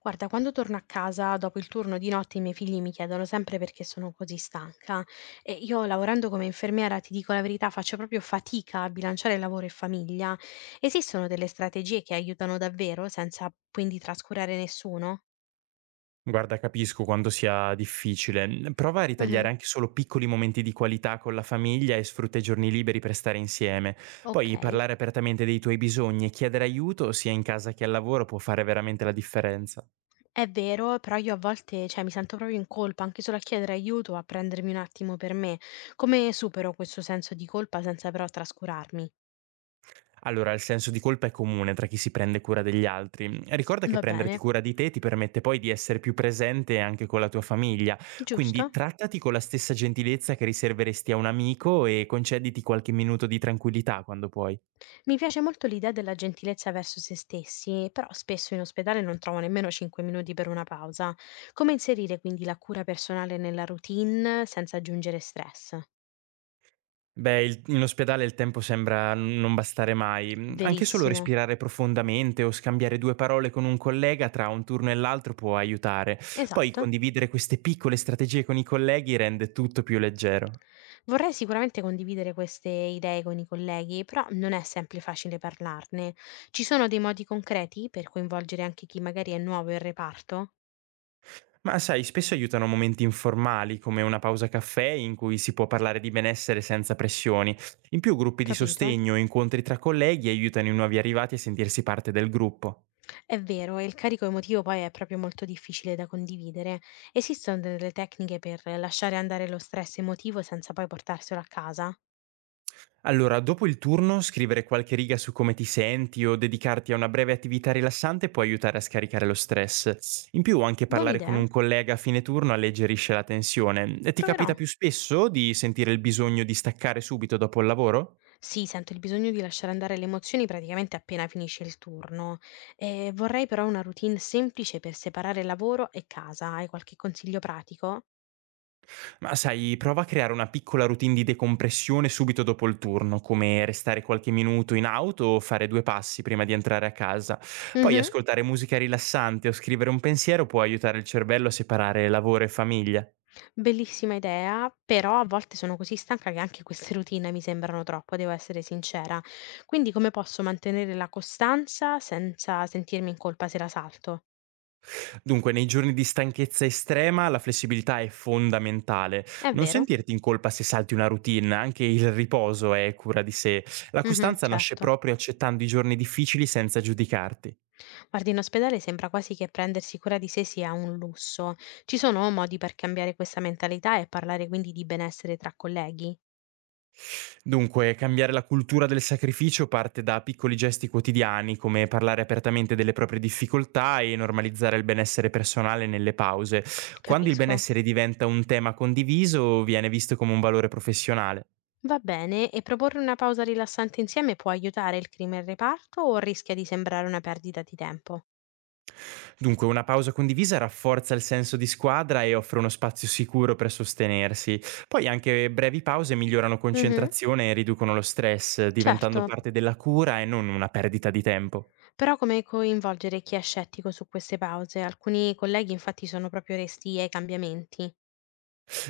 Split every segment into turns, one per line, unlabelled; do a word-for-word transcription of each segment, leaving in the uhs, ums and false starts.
Guarda, quando torno a casa dopo il turno di notte i miei figli mi chiedono sempre perché sono così stanca e io lavorando come infermiera, ti dico la verità, faccio proprio fatica a bilanciare lavoro e famiglia. Esistono delle strategie che aiutano davvero senza quindi trascurare nessuno?
Guarda, capisco quanto sia difficile. N- Prova a
Mhm.
ritagliare anche solo piccoli momenti di qualità con la famiglia e sfrutta i giorni liberi per stare insieme. Poi
Ok.
parlare apertamente dei tuoi bisogni e chiedere aiuto sia in casa che al lavoro può fare veramente la differenza.
È vero, però io a volte, cioè, mi sento proprio in colpa, anche solo a chiedere aiuto, a prendermi un attimo per me. Come supero questo senso di colpa senza però trascurarmi?
Allora, il senso di colpa è comune tra chi si prende cura degli altri. Ricorda che
Va
prenderti
bene,
cura di te ti permette poi di essere più presente anche con la tua famiglia, quindi
giusto?
trattati con la stessa gentilezza che riserveresti a un amico e concediti qualche minuto di tranquillità quando puoi.
Mi piace molto l'idea della gentilezza verso se stessi, però spesso in ospedale non trovo nemmeno cinque minuti per una pausa. Come inserire quindi la cura personale nella routine senza aggiungere stress?
Beh, il in ospedale il tempo sembra n non bastare mai. Mhmm, anche solo
Verissimo.
respirare profondamente o scambiare due parole con un collega tra un turno e l'altro può aiutare. Poi
Esatto.
condividere queste piccole strategie con i colleghi rende tutto più leggero.
Vorrei sicuramente condividere queste idee con i colleghi, però non è sempre facile parlarne. Ci sono dei modi concreti per coinvolgere anche chi magari è nuovo in reparto?
Ma sai, spesso aiutano momenti informali, come una pausa caffè in cui si può parlare di benessere senza pressioni. In più, gruppi di
Capito?
sostegno o incontri tra colleghi aiutano i nuovi arrivati a sentirsi parte del gruppo.
È vero, e il carico emotivo poi è proprio molto difficile da condividere. Esistono delle tecniche per lasciare andare lo stress emotivo senza poi portarselo a casa?
Allora, dopo il turno, scrivere qualche riga su come ti senti o dedicarti a una breve attività rilassante può aiutare a scaricare lo stress. In più, anche
Buona
parlare con
idea?
un collega a fine turno alleggerisce la tensione. E ti
Proverò.
capita più spesso di sentire il bisogno di staccare subito dopo il lavoro?
Sì, sento il bisogno di lasciare andare le emozioni praticamente appena finisce il turno. E vorrei però una routine semplice per separare lavoro e casa. Hai qualche consiglio pratico?
Ma sai, prova a creare una piccola routine di decompressione subito dopo il turno, come restare qualche minuto in auto o fare due passi prima di entrare a casa. Poi
Mhm.
ascoltare musica rilassante o scrivere un pensiero può aiutare il cervello a separare lavoro e famiglia.
Bellissima idea, però a volte sono così stanca che anche queste routine mi sembrano troppo, devo essere sincera. Quindi come posso mantenere la costanza senza sentirmi in colpa se la salto?
Dunque, nei giorni di stanchezza estrema la flessibilità è fondamentale.
È
Non
vero?
sentirti in colpa se salti una routine, anche il riposo è cura di sé. La
Mhm,
costanza nasce
certo.
proprio accettando i giorni difficili senza giudicarti.
Guarda, in ospedale sembra quasi che prendersi cura di sé sia un lusso. Ci sono modi per cambiare questa mentalità e parlare quindi di benessere tra colleghi?
Dunque, cambiare la cultura del sacrificio parte da piccoli gesti quotidiani, come parlare apertamente delle proprie difficoltà e normalizzare il benessere personale nelle pause. Quando il
Capisco.
benessere diventa un tema condiviso, viene visto come un valore professionale.
Va bene, e proporre una pausa rilassante insieme può aiutare il clima in reparto o rischia di sembrare una perdita di tempo?
Dunque, una pausa condivisa rafforza il senso di squadra e offre uno spazio sicuro per sostenersi. Poi anche brevi pause migliorano
Mhm.
concentrazione e riducono lo stress,
Certo,
diventando parte della cura e non una perdita di tempo.
però come coinvolgere chi è scettico su queste pause? Alcuni colleghi infatti sono proprio resti ai cambiamenti.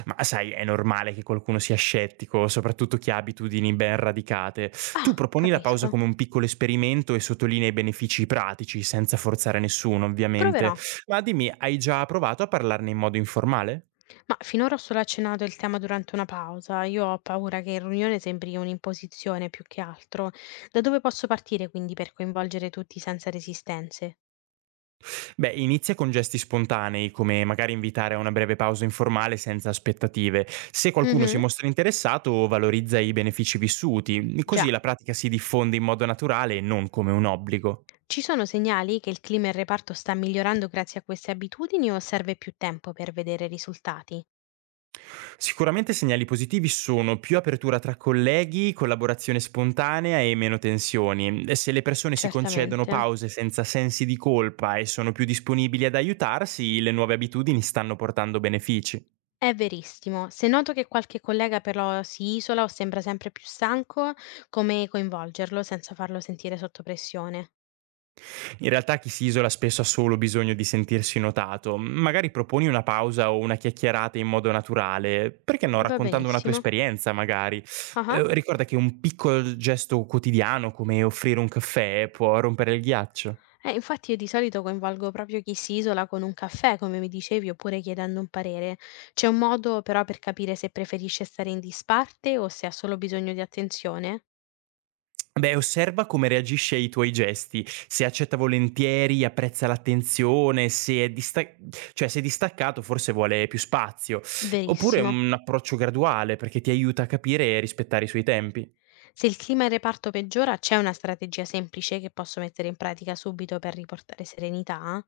Ma sai, è normale che qualcuno sia scettico, soprattutto chi ha abitudini ben radicate. Tu
Ah,
proponi la pausa
capisco.
come un piccolo esperimento e sottolinea i benefici pratici, senza forzare nessuno, ovviamente.
Proverò.
Ma dimmi, hai già provato a parlarne in modo informale?
Ma finora ho solo accennato il tema durante una pausa. Io ho paura che in riunione sembri un'imposizione più che altro. Da dove posso partire quindi per coinvolgere tutti senza resistenze?
Beh, inizia con gesti spontanei, come magari invitare a una breve pausa informale senza aspettative. Se qualcuno si
Mhm.
mostra interessato, valorizza i benefici vissuti, così
Già.
la pratica si diffonde in modo naturale e non come un obbligo.
Ci sono segnali che il clima in reparto sta migliorando grazie a queste abitudini o serve più tempo per vedere risultati?
Sicuramente segnali positivi sono più apertura tra colleghi, collaborazione spontanea e meno tensioni. E se le persone si concedono
Certamente.
pause senza sensi di colpa e sono più disponibili ad aiutarsi, le nuove abitudini stanno portando benefici.
È verissimo. Se noto che qualche collega però si isola o sembra sempre più stanco, come coinvolgerlo senza farlo sentire sotto pressione?
In realtà chi si isola spesso ha solo bisogno di sentirsi notato. Magari proponi una pausa o una chiacchierata in modo naturale, perché no,
Va
raccontando una tua
benissimo.
esperienza magari.
Ah ah.
Ehm, ricorda che un piccolo gesto quotidiano come offrire un caffè può rompere il ghiaccio.
Eh, infatti io di solito coinvolgo proprio chi si isola con un caffè, come mi dicevi, oppure chiedendo un parere. C'è un modo però per capire se preferisce stare in disparte o se ha solo bisogno di attenzione?
Beh, osserva come reagisce ai tuoi gesti, se accetta volentieri, apprezza l'attenzione, se è dista cioè se è distaccato forse vuole più spazio. Oppure
Verissimo.
un approccio graduale perché ti aiuta a capire e rispettare i suoi tempi.
Se il clima in reparto peggiora, c'è una strategia semplice che posso mettere in pratica subito per riportare serenità?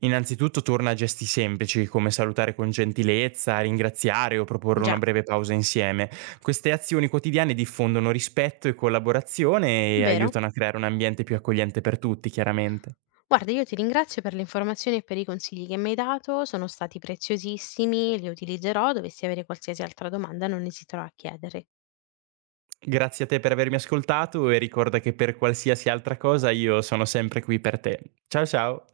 Innanzitutto torna a gesti semplici, come salutare con gentilezza, ringraziare o proporre una
Già,
breve pausa insieme. Queste azioni quotidiane diffondono rispetto e collaborazione e
vero?
aiutano a creare un ambiente più accogliente per tutti, chiaramente.
Guarda, io ti ringrazio per le informazioni e per i consigli che mi hai dato, sono stati preziosissimi, li utilizzerò. Dovessi avere qualsiasi altra domanda, non esiterò a chiedere.
Grazie a te per avermi ascoltato e ricorda che per qualsiasi altra cosa io sono sempre qui per te. Ciao ciao!